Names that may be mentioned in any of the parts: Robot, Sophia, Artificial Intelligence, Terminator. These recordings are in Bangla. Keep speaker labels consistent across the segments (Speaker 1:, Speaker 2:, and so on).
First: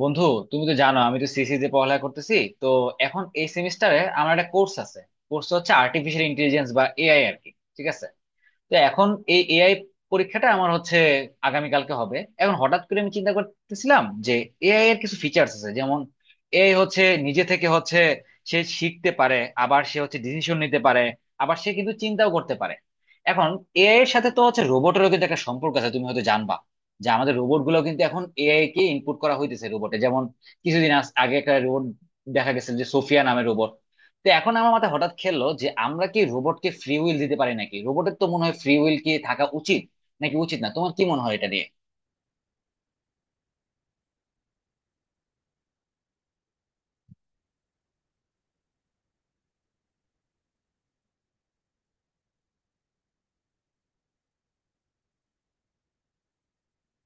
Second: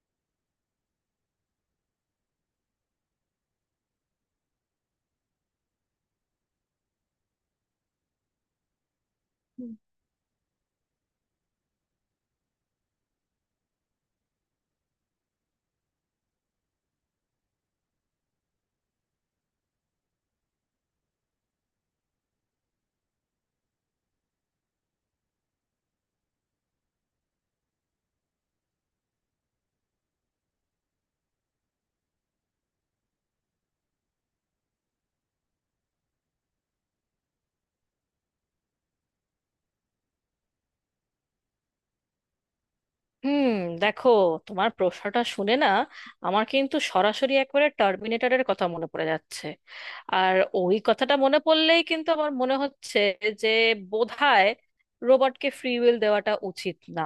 Speaker 1: বন্ধু, তুমি তো জানো আমি তো সিসি তে পড়ালেখা করতেছি। তো এখন এই সেমিস্টারে আমার একটা কোর্স আছে। কোর্স হচ্ছে আর্টিফিশিয়াল ইন্টেলিজেন্স বা এআই আর কি। ঠিক আছে। তো এখন এই
Speaker 2: হুম,
Speaker 1: এআই পরীক্ষাটা আমার হচ্ছে আগামীকালকে হবে। এখন হঠাৎ করে আমি চিন্তা করতেছিলাম যে এআই এর কিছু ফিচার্স আছে। যেমন এআই হচ্ছে নিজে থেকে হচ্ছে সে শিখতে পারে, আবার সে হচ্ছে ডিসিশন নিতে পারে, আবার সে কিন্তু চিন্তাও করতে পারে। এখন এআই এর সাথে তো হচ্ছে রোবটেরও কিন্তু একটা সম্পর্ক আছে, তুমি হয়তো জানবা যে আমাদের রোবট গুলো কিন্তু এখন এআই কে ইনপুট করা হইতেছে রোবটে। যেমন কিছুদিন আগে একটা রোবট দেখা গেছে, যে সোফিয়া নামের রোবট। তো এখন আমার মাথায় হঠাৎ খেললো যে আমরা কি রোবটকে ফ্রি উইল দিতে পারি নাকি? রোবটের তো মনে হয় ফ্রি উইল কি থাকা উচিত নাকি উচিত না? তোমার কি মনে হয় এটা নিয়ে?
Speaker 2: দেখো, তোমার প্রশ্নটা শুনে না আমার কিন্তু সরাসরি একবারে টার্মিনেটরের কথা মনে পড়ে যাচ্ছে। আর ওই কথাটা মনে পড়লেই কিন্তু আমার মনে হচ্ছে যে বোধহয় রোবটকে ফ্রি উইল দেওয়াটা উচিত না।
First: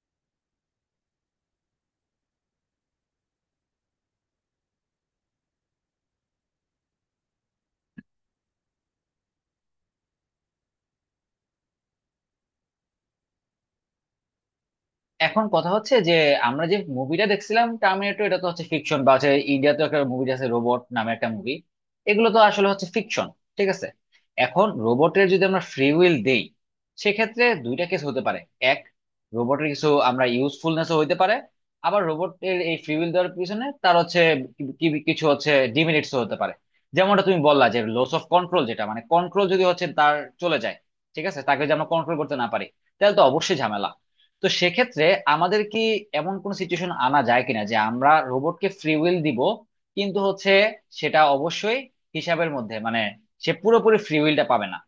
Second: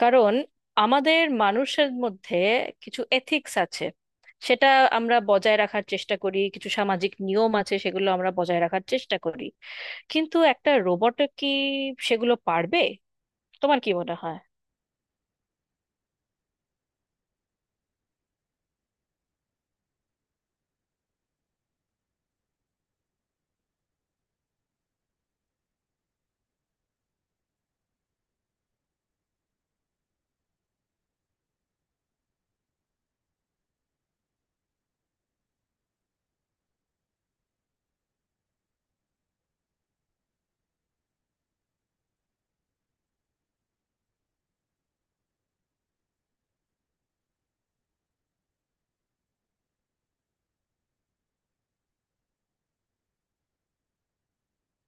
Speaker 2: কারণ আমাদের মানুষের মধ্যে কিছু এথিক্স আছে, সেটা আমরা বজায় রাখার চেষ্টা করি, কিছু সামাজিক নিয়ম আছে, সেগুলো আমরা বজায় রাখার চেষ্টা করি। কিন্তু একটা রোবট কি সেগুলো পারবে? তোমার কি মনে হয়?
Speaker 1: এখন কথা হচ্ছে যে আমরা যে মুভিটা দেখছিলাম টার্মিনেটর, এটা তো হচ্ছে ফিকশন, বা হচ্ছে ইন্ডিয়া তো একটা মুভি আছে রোবট নামে, একটা মুভি। এগুলো তো আসলে হচ্ছে ফিকশন। ঠিক আছে। এখন রোবটের যদি আমরা ফ্রি উইল দেই, সেক্ষেত্রে দুইটা কেস হতে পারে। এক, রোবটের কিছু আমরা ইউজফুলনেসও হইতে পারে। আবার রোবটের এই ফ্রি উইল দেওয়ার পিছনে তার হচ্ছে কি- কি- কিছু হচ্ছে ডিমেরিটসও হতে পারে। যেমনটা তুমি বললা যে লস অফ কন্ট্রোল, যেটা মানে কন্ট্রোল যদি হচ্ছে তার চলে যায়, ঠিক আছে, তাকে যদি আমরা কন্ট্রোল করতে না পারি, তাহলে তো অবশ্যই ঝামেলা। তো সেক্ষেত্রে আমাদের কি এমন কোন সিচুয়েশন আনা যায় কিনা যে আমরা রোবটকে ফ্রি উইল দিব, কিন্তু হচ্ছে সেটা অবশ্যই হিসাবের মধ্যে, মানে সে পুরোপুরি ফ্রি উইলটা পাবে না।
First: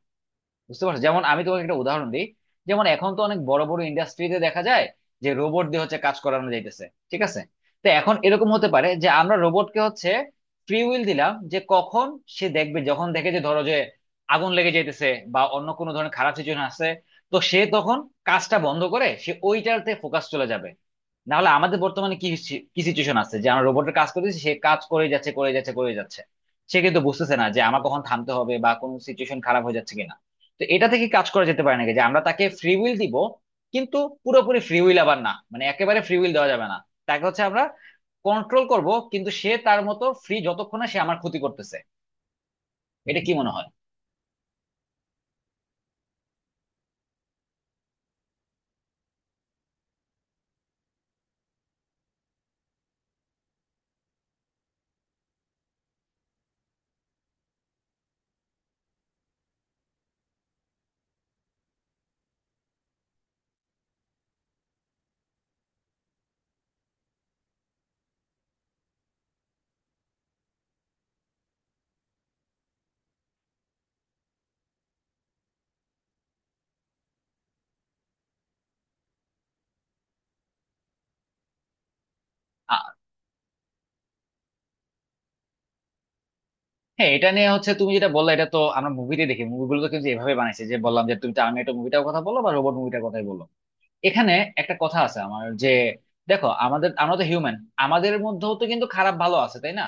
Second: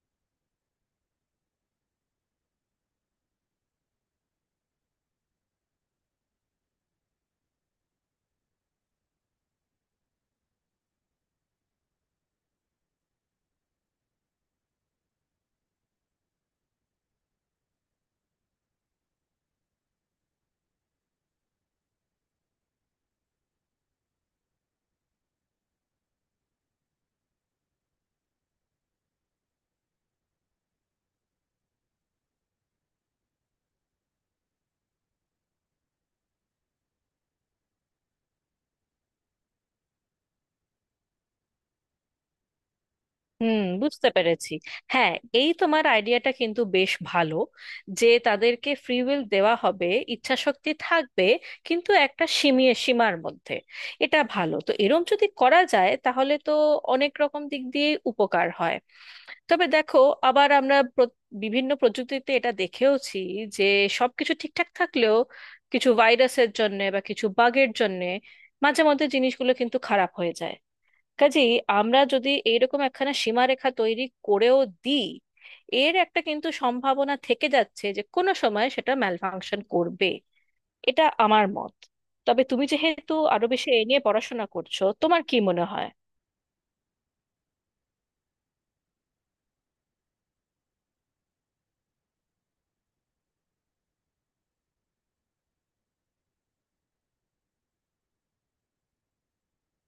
Speaker 1: বুঝতে পারছো? যেমন আমি তোমাকে একটা উদাহরণ দিই। যেমন এখন তো অনেক বড় বড় ইন্ডাস্ট্রিতে দেখা যায় যে রোবট দিয়ে হচ্ছে কাজ করানো যাইতেছে। ঠিক আছে। তো এখন এরকম হতে পারে যে আমরা রোবটকে হচ্ছে ফ্রি উইল দিলাম যে কখন সে দেখবে, যখন দেখে যে, ধরো যে আগুন লেগে যাইতেছে বা অন্য কোনো ধরনের খারাপ সিচুয়েশন আছে, তো সে তখন কাজটা বন্ধ করে সে ওইটাতে ফোকাস চলে যাবে। না হলে আমাদের বর্তমানে কি কি সিচুয়েশন আছে যে আমরা রোবটের কাজ করতেছি, সে কাজ করে যাচ্ছে, করে যাচ্ছে, করে যাচ্ছে। সে কিন্তু বুঝতেছে না যে আমার কখন থামতে হবে বা কোন সিচুয়েশন খারাপ হয়ে যাচ্ছে কিনা। তো এটা থেকে কাজ করা যেতে পারে নাকি যে আমরা তাকে ফ্রি উইল দিব, কিন্তু পুরোপুরি ফ্রি উইল আবার না, মানে একেবারে ফ্রি উইল দেওয়া যাবে না। তাকে হচ্ছে আমরা কন্ট্রোল করব, কিন্তু সে তার মতো ফ্রি যতক্ষণ না সে আমার ক্ষতি করতেছে। এটা কি মনে
Speaker 2: হুম,
Speaker 1: হয়?
Speaker 2: বুঝতে পেরেছি। হ্যাঁ, এই তোমার আইডিয়াটা কিন্তু বেশ ভালো, যে তাদেরকে ফ্রি উইল দেওয়া হবে, ইচ্ছা শক্তি থাকবে, কিন্তু একটা সীমার মধ্যে। এটা ভালো, তো এরম যদি করা যায় তাহলে তো অনেক রকম দিক দিয়ে উপকার হয়। তবে দেখো, আবার আমরা বিভিন্ন প্রযুক্তিতে এটা দেখেওছি, যে সবকিছু ঠিকঠাক থাকলেও কিছু ভাইরাসের জন্য বা কিছু বাগের জন্য মাঝে মধ্যে জিনিসগুলো কিন্তু খারাপ হয়ে যায়। কাজেই আমরা যদি এইরকম একখানা সীমারেখা তৈরি করেও দিই, এর একটা কিন্তু সম্ভাবনা থেকে যাচ্ছে যে কোনো সময় সেটা ম্যালফাংশন করবে। এটা আমার মত। তবে তুমি
Speaker 1: আ-
Speaker 2: যেহেতু আরো বেশি এ নিয়ে পড়াশোনা করছো, তোমার কি মনে হয়?
Speaker 1: হ্যাঁ, এটা নিয়ে হচ্ছে তুমি যেটা বললে, এটা তো আমরা মুভিতে দেখি। মুভিগুলো তো কিন্তু এভাবে বানাইছে, যে বললাম যে তুমি টার্মিনেটর মুভিটার কথা বলো বা রোবট মুভিটার কথাই বলো। এখানে একটা কথা আছে আমার যে, দেখো, আমাদের আমরা তো হিউম্যান, আমাদের মধ্যেও তো কিন্তু খারাপ ভালো আছে, তাই না?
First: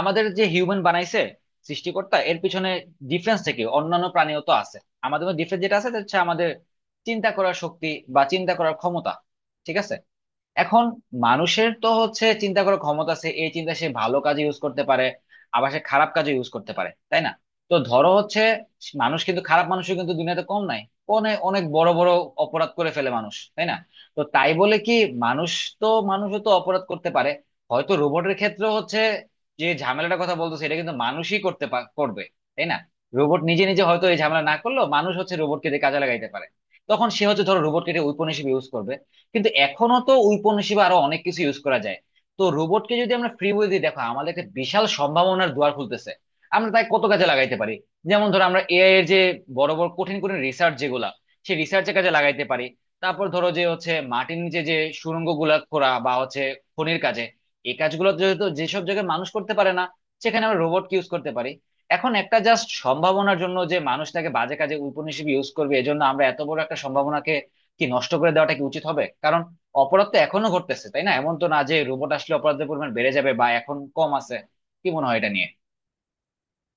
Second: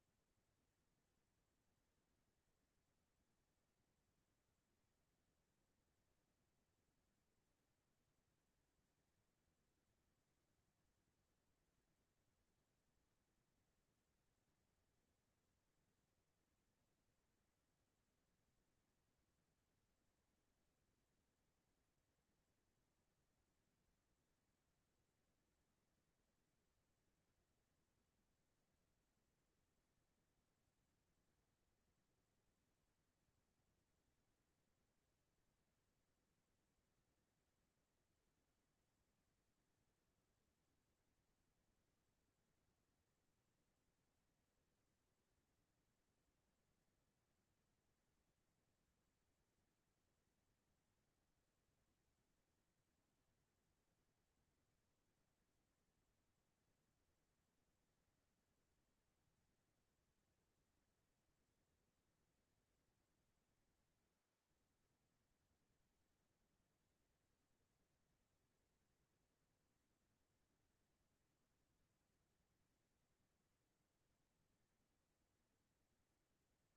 Speaker 1: আমাদের যে হিউম্যান বানাইছে সৃষ্টিকর্তা, এর পিছনে ডিফারেন্সটা কি? অন্যান্য প্রাণীও তো আছে। আমাদের ডিফারেন্স যেটা আছে সেটা হচ্ছে আমাদের চিন্তা করার শক্তি, বা চিন্তা করার ক্ষমতা। ঠিক আছে। এখন মানুষের তো হচ্ছে চিন্তা করার ক্ষমতা আছে, এই চিন্তা সে ভালো কাজে ইউজ করতে পারে, আবার সে খারাপ কাজে ইউজ করতে পারে, তাই না? তো ধরো হচ্ছে মানুষ, কিন্তু খারাপ মানুষও কিন্তু দুনিয়াতে কম নাই। অনেক অনেক বড় বড় অপরাধ করে ফেলে মানুষ, তাই না? তো তাই বলে কি মানুষ, তো মানুষও তো অপরাধ করতে পারে। হয়তো রোবটের ক্ষেত্রে হচ্ছে যে ঝামেলাটার কথা বলতো, সেটা কিন্তু মানুষই করবে, তাই না? রোবট নিজে নিজে হয়তো এই ঝামেলা না করলেও মানুষ হচ্ছে রোবটকে দিয়ে কাজে লাগাইতে পারে। তখন সে হচ্ছে, ধরো, রোবটকে এটা ঔপনিবেশিক ইউজ করবে, কিন্তু এখনো তো ঔপনিবেশিক আরো অনেক কিছু ইউজ করা যায়। তো রোবটকে যদি আমরা ফ্রি বই দিই, দেখো, আমাদের একটা বিশাল সম্ভাবনার দুয়ার খুলতেছে। আমরা তাই কত কাজে লাগাইতে পারি। যেমন ধরো আমরা এআই এর যে বড় বড় কঠিন কঠিন রিসার্চ যেগুলা, সেই রিসার্চের কাজে লাগাইতে পারি। তারপর ধরো যে হচ্ছে মাটির নিচে যে সুড়ঙ্গ গুলা খোঁড়া বা হচ্ছে খনির কাজে, এই কাজগুলো যেহেতু যেসব জায়গায় মানুষ করতে পারে না, সেখানে আমরা রোবটকে ইউজ করতে পারি। এখন একটা জাস্ট সম্ভাবনার জন্য যে মানুষটাকে বাজে কাজে উপনিষেধ ইউজ করবে, এজন্য আমরা এত বড় একটা সম্ভাবনাকে কি নষ্ট করে দেওয়াটা কি উচিত হবে? কারণ অপরাধ তো এখনো ঘটতেছে, তাই না? এমন তো না যে রোবট আসলে অপরাধের পরিমাণ বেড়ে যাবে বা এখন কম আছে। কি মনে হয় এটা নিয়ে?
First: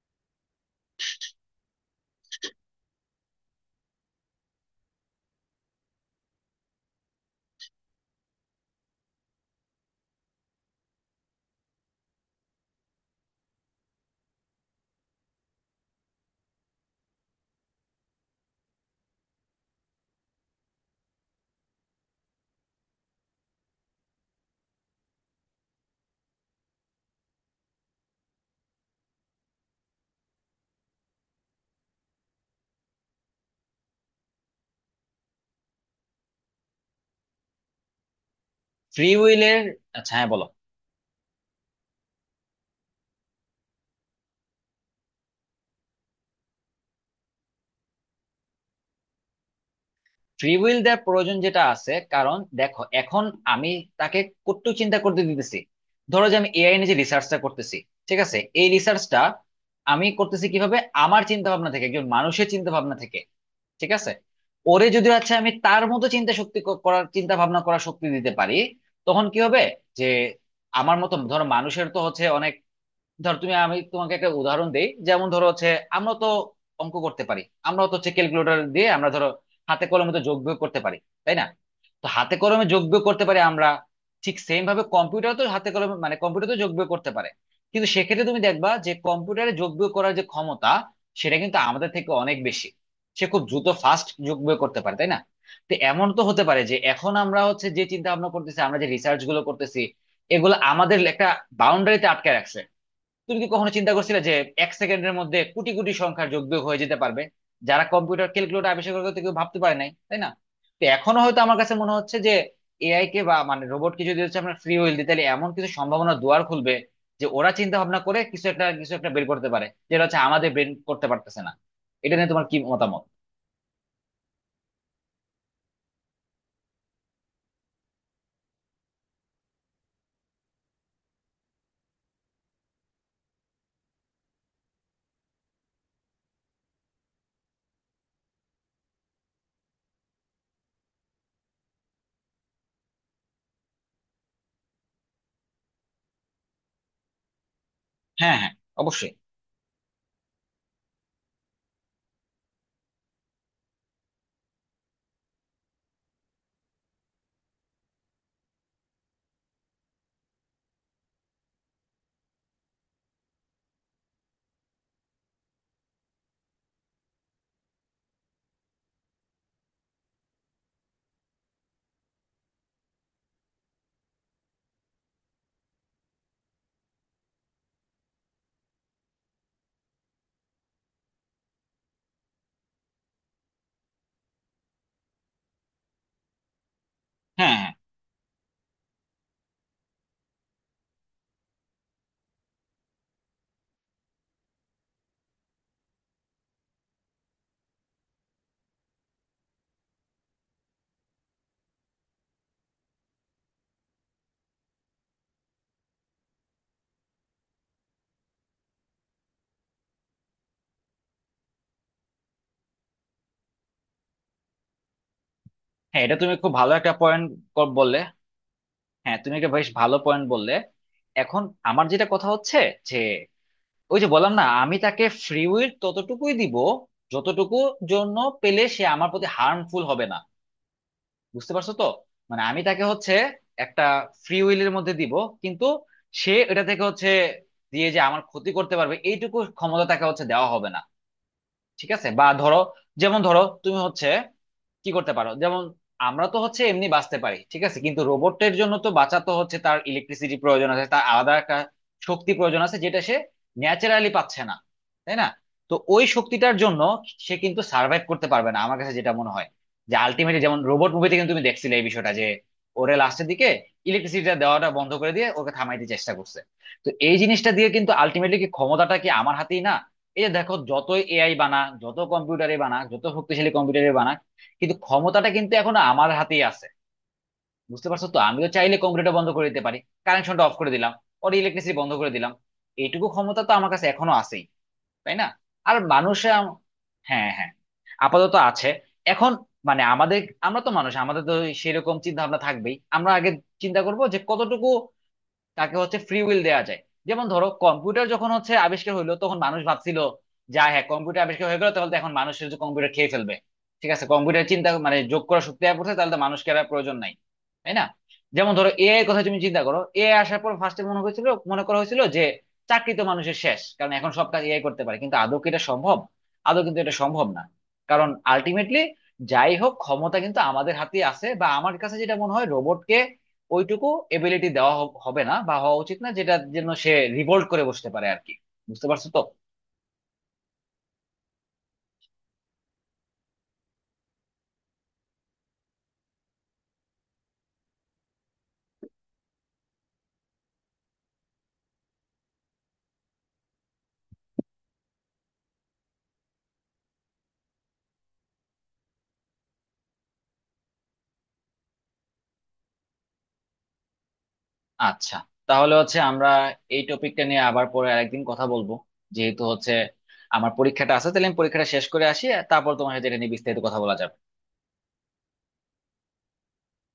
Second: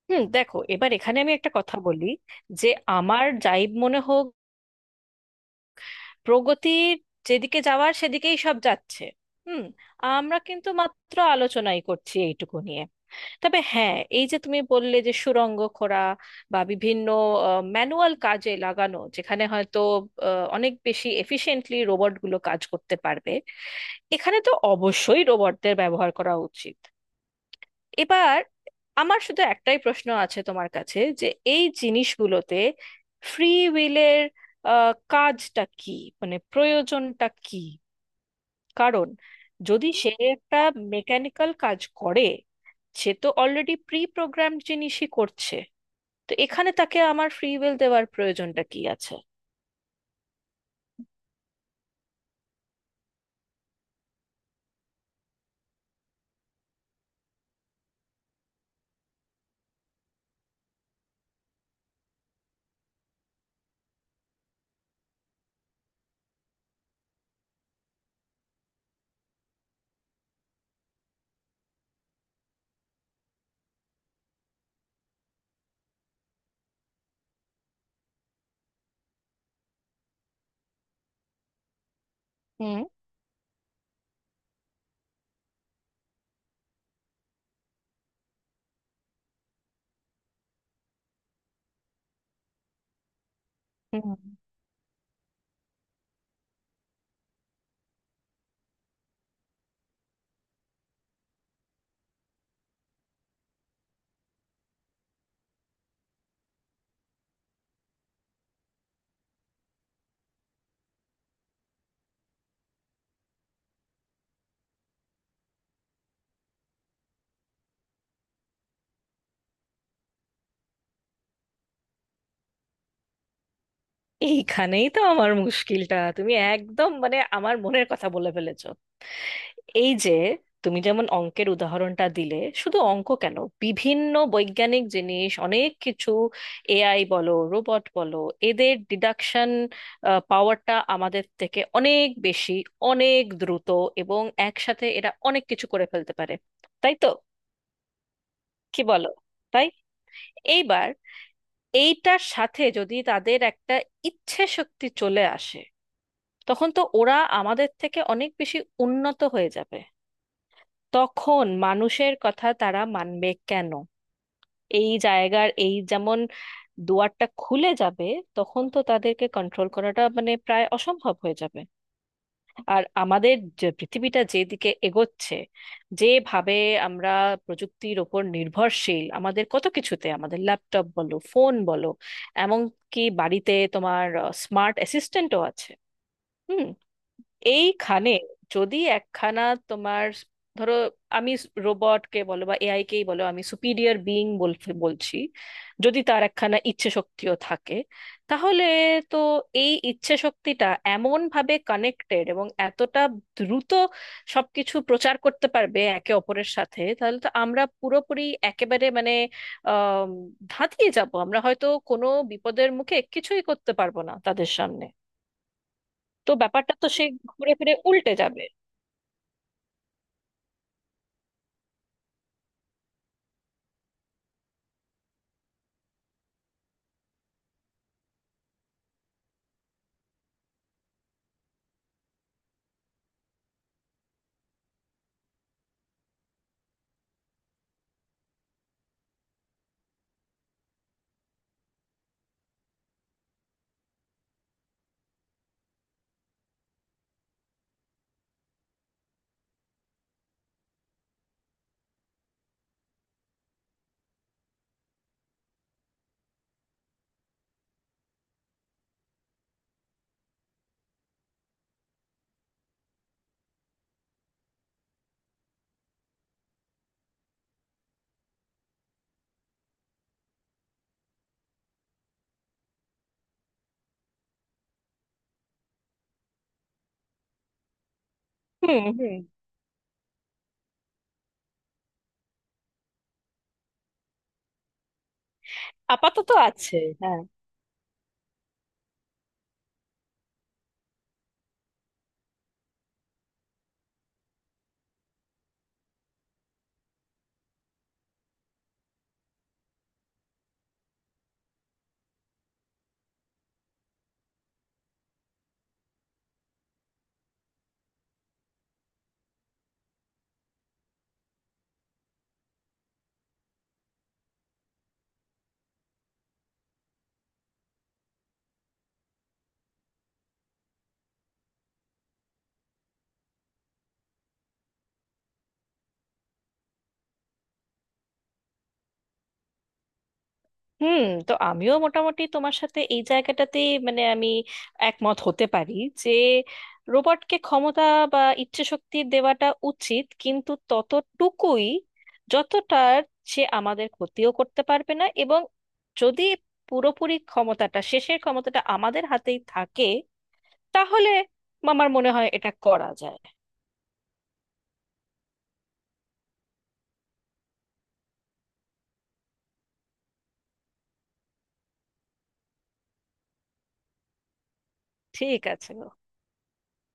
Speaker 2: হুম, দেখো, এবার এখানে আমি একটা কথা বলি, যে আমার যাই মনে হোক, প্রগতির যেদিকে যাওয়ার সেদিকেই সব যাচ্ছে। হুম। আমরা কিন্তু মাত্র আলোচনাই করছি এইটুকু নিয়ে। তবে হ্যাঁ, এই যে তুমি বললে যে সুড়ঙ্গ খোঁড়া বা বিভিন্ন ম্যানুয়াল কাজে লাগানো, যেখানে হয়তো অনেক বেশি এফিশিয়েন্টলি রোবটগুলো কাজ করতে পারবে, এখানে তো অবশ্যই রোবটদের ব্যবহার করা উচিত। এবার আমার শুধু একটাই প্রশ্ন আছে তোমার কাছে, যে এই জিনিসগুলোতে ফ্রি উইলের কাজটা কি, মানে প্রয়োজনটা কি?
Speaker 1: ফ্রি
Speaker 2: কারণ
Speaker 1: উইলের,
Speaker 2: যদি সে
Speaker 1: আচ্ছা হ্যাঁ বলো।
Speaker 2: একটা মেকানিক্যাল কাজ করে, সে তো অলরেডি প্রি প্রোগ্রাম জিনিসই করছে। তো এখানে তাকে আমার ফ্রি উইল দেওয়ার প্রয়োজনটা কি আছে?
Speaker 1: ফ্রি উইল দেওয়ার প্রয়োজন যেটা আছে, কারণ দেখো, এখন আমি তাকে কত চিন্তা করতে দিতেছি। ধরো যে আমি এআই নিয়ে যে রিসার্চটা করতেছি, ঠিক আছে, এই রিসার্চটা আমি করতেছি কিভাবে? আমার চিন্তা ভাবনা থেকে, একজন মানুষের চিন্তা ভাবনা থেকে। ঠিক আছে। ওরে যদি হচ্ছে আমি তার মতো চিন্তা শক্তি করার চিন্তা ভাবনা করার শক্তি দিতে পারি, তখন কি হবে? যে আমার মতো, ধরো, মানুষের তো হচ্ছে অনেক, ধর তুমি, আমি তোমাকে একটা উদাহরণ দেই, যেমন ধরো হচ্ছে আমরা তো অঙ্ক করতে পারি। আমরা তো হচ্ছে ক্যালকুলেটর দিয়ে আমরা, ধরো, হাতে কলমে তো যোগ বিয়োগ করতে পারি, তাই না? তো হাতে কলমে
Speaker 2: হুম
Speaker 1: যোগ বিয়োগ করতে পারি আমরা। ঠিক সেম ভাবে কম্পিউটার তো হাতে কলমে, মানে কম্পিউটার তো যোগ বিয়োগ করতে পারে, কিন্তু সেক্ষেত্রে তুমি দেখবা যে কম্পিউটারে যোগ বিয়োগ করার যে ক্ষমতা, সেটা কিন্তু আমাদের থেকে অনেক বেশি। সে খুব দ্রুত ফাস্ট
Speaker 2: হুম।
Speaker 1: যোগ বিয়োগ করতে পারে, তাই না? তো এমন তো হতে পারে যে এখন আমরা হচ্ছে যে চিন্তা ভাবনা করতেছি, আমরা যে রিসার্চ গুলো করতেছি, এগুলো আমাদের একটা বাউন্ডারিতে আটকে রাখছে। তুমি কি কখনো চিন্তা করছিলে যে এক সেকেন্ডের মধ্যে কোটি কোটি সংখ্যার যোগ বিয়োগ হয়ে যেতে পারবে? যারা কম্পিউটার ক্যালকুলেটর আবিষ্কার করতে কেউ ভাবতে পারে নাই, তাই না? তো এখনো হয়তো আমার কাছে মনে হচ্ছে যে এআই কে বা মানে রোবটকে যদি হচ্ছে আমরা ফ্রি হুইল দিই, তাহলে এমন কিছু সম্ভাবনা দুয়ার খুলবে যে ওরা চিন্তা ভাবনা করে কিছু একটা, কিছু একটা বের করতে পারে, যেটা হচ্ছে আমাদের ব্রেন করতে পারতেছে না। এটা নিয়ে তোমার কি মতামত?
Speaker 2: এইখানেই তো আমার মুশকিলটা। তুমি একদম মানে আমার মনের কথা বলে ফেলেছো। এই যে তুমি যেমন অঙ্কের উদাহরণটা দিলে, শুধু অঙ্ক কেন, বিভিন্ন বৈজ্ঞানিক জিনিস অনেক কিছু, এআই বলো রোবট বলো, এদের ডিডাকশন পাওয়ারটা আমাদের থেকে অনেক বেশি, অনেক দ্রুত, এবং একসাথে এরা অনেক কিছু করে ফেলতে পারে। তাই তো?
Speaker 1: হ্যাঁ, হ্যাঁ,
Speaker 2: কি বলো?
Speaker 1: অবশ্যই।
Speaker 2: তাই, এইবার এইটার সাথে যদি তাদের একটা ইচ্ছে শক্তি চলে আসে, তখন তো ওরা আমাদের থেকে অনেক বেশি উন্নত হয়ে যাবে। তখন মানুষের কথা তারা মানবে কেন? এই জায়গার এই যেমন দুয়ারটা খুলে যাবে। তখন তো তাদেরকে কন্ট্রোল করাটা মানে প্রায় অসম্ভব হয়ে যাবে। আর আমাদের যে পৃথিবীটা যেদিকে এগোচ্ছে, যেভাবে আমরা প্রযুক্তির ওপর নির্ভরশীল, আমাদের কত কিছুতে, আমাদের ল্যাপটপ বলো, ফোন বলো, এমনকি বাড়িতে তোমার স্মার্ট অ্যাসিস্ট্যান্টও আছে। হুম।
Speaker 1: হ্যাঁ, হ্যাঁ।
Speaker 2: এইখানে যদি একখানা, তোমার ধরো, আমি রোবটকে বলো বা এআই কেই বলো, আমি সুপিরিয়র বিইং বলছি, যদি তার একখানা ইচ্ছে শক্তিও থাকে, তাহলে তো এই ইচ্ছে শক্তিটা এমন ভাবে কানেক্টেড এবং এতটা দ্রুত সবকিছু প্রচার করতে পারবে একে অপরের সাথে, তাহলে তো আমরা পুরোপুরি একেবারে মানে আহ ধাঁতকে যাব। আমরা হয়তো কোনো বিপদের মুখে কিছুই করতে পারবো না তাদের সামনে।
Speaker 1: হ্যাঁ, এটা
Speaker 2: তো
Speaker 1: তুমি খুব ভালো
Speaker 2: ব্যাপারটা তো
Speaker 1: একটা
Speaker 2: সে
Speaker 1: পয়েন্ট
Speaker 2: ঘুরে ফিরে
Speaker 1: বললে।
Speaker 2: উল্টে যাবে।
Speaker 1: হ্যাঁ, তুমি একটা বেশ ভালো পয়েন্ট বললে। এখন আমার যেটা কথা হচ্ছে, যে, ওই যে বললাম না, আমি তাকে ফ্রি উইল ততটুকুই দিব যতটুকু জন্য পেলে সে আমার প্রতি হার্মফুল হবে না। বুঝতে পারছো তো? মানে আমি তাকে হচ্ছে একটা ফ্রি উইলের মধ্যে দিব, কিন্তু সে এটা থেকে হচ্ছে দিয়ে যে আমার ক্ষতি করতে পারবে, এইটুকু ক্ষমতা তাকে হচ্ছে দেওয়া হবে না। ঠিক আছে। বা ধরো, যেমন ধরো তুমি হচ্ছে কি করতে পারো, যেমন আমরা তো হচ্ছে এমনি বাঁচতে পারি, ঠিক আছে, কিন্তু রোবটের জন্য তো বাঁচা তো হচ্ছে তার ইলেকট্রিসিটি প্রয়োজন আছে, তার আলাদা একটা শক্তি প্রয়োজন আছে, যেটা সে ন্যাচারালি পাচ্ছে না, তাই না? তো ওই শক্তিটার জন্য সে কিন্তু সার্ভাইভ করতে পারবে না, আমার কাছে যেটা মনে হয়। যে আলটিমেটলি, যেমন রোবট মুভিতে কিন্তু তুমি দেখছিলে এই বিষয়টা, যে ওরে লাস্টের দিকে ইলেকট্রিসিটিটা দেওয়াটা বন্ধ করে দিয়ে ওকে থামাইতে চেষ্টা করছে। তো এই জিনিসটা দিয়ে কিন্তু আলটিমেটলি কি ক্ষমতাটা কি আমার হাতেই না? এই যে দেখো, যতই এআই বানা, যত কম্পিউটারে বানা, যত শক্তিশালী কম্পিউটারে বানা, কিন্তু ক্ষমতাটা কিন্তু এখন আমার হাতেই আছে। বুঝতে পারছো তো, আমিও চাইলে
Speaker 2: হুম
Speaker 1: কম্পিউটারটা
Speaker 2: হুম
Speaker 1: বন্ধ করে দিতে পারি, কানেকশনটা অফ করে দিলাম, ওর ইলেকট্রিসিটি বন্ধ করে দিলাম, এইটুকু ক্ষমতা তো আমার কাছে এখনো আছেই, তাই না? আর মানুষে
Speaker 2: আপাতত আছে, হ্যাঁ।
Speaker 1: হ্যাঁ, হ্যাঁ, আপাতত আছে। এখন মানে আমাদের, আমরা তো মানুষ, আমাদের তো সেরকম চিন্তা ভাবনা থাকবেই, আমরা আগে চিন্তা করবো যে কতটুকু তাকে হচ্ছে ফ্রি উইল দেওয়া যায়। যেমন ধরো কম্পিউটার যখন হচ্ছে আবিষ্কার হইলো, তখন মানুষ ভাবছিল যা হ্যাঁ কম্পিউটার আবিষ্কার হয়ে গেলো, তাহলে তো এখন মানুষের যে কম্পিউটার খেয়ে ফেলবে, ঠিক আছে, কম্পিউটার চিন্তা মানে যোগ করা শক্তি আর পড়ছে, তাহলে তো মানুষকে আর প্রয়োজন নাই, তাই না? যেমন ধরো এআই এর কথা তুমি চিন্তা করো, এআই আসার পর ফার্স্টে মনে হয়েছিল, মনে করা হয়েছিল যে চাকরি তো মানুষের শেষ, কারণ এখন সব কাজ এআই করতে পারে। কিন্তু আদৌ কি এটা সম্ভব? আদৌ কিন্তু এটা সম্ভব না। কারণ আলটিমেটলি, যাই হোক, ক্ষমতা কিন্তু আমাদের হাতে আছে। বা আমার কাছে যেটা মনে হয় রোবটকে ওইটুকু এবিলিটি দেওয়া হবে না, বা হওয়া উচিত না, যেটার জন্য সে রিভোল্ট করে বসতে পারে আর কি। বুঝতে পারছো তো?
Speaker 2: হুম, তো আমিও মোটামুটি তোমার সাথে এই জায়গাটাতে, মানে আমি একমত হতে পারি, যে রোবটকে ক্ষমতা বা ইচ্ছে শক্তি দেওয়াটা উচিত, কিন্তু ততটুকুই যতটার সে আমাদের ক্ষতিও করতে পারবে না, এবং যদি পুরোপুরি ক্ষমতাটা, শেষের ক্ষমতাটা আমাদের হাতেই থাকে, তাহলে আমার মনে হয় এটা করা যায়।
Speaker 1: আচ্ছা, তাহলে হচ্ছে আমরা এই টপিকটা নিয়ে আবার পরে আরেকদিন কথা বলবো। যেহেতু হচ্ছে আমার পরীক্ষাটা আছে, তাহলে আমি পরীক্ষাটা শেষ করে আসি, আর তারপর তোমার সাথে এটা নিয়ে বিস্তারিত কথা বলা যাবে।
Speaker 2: ঠিক আছে।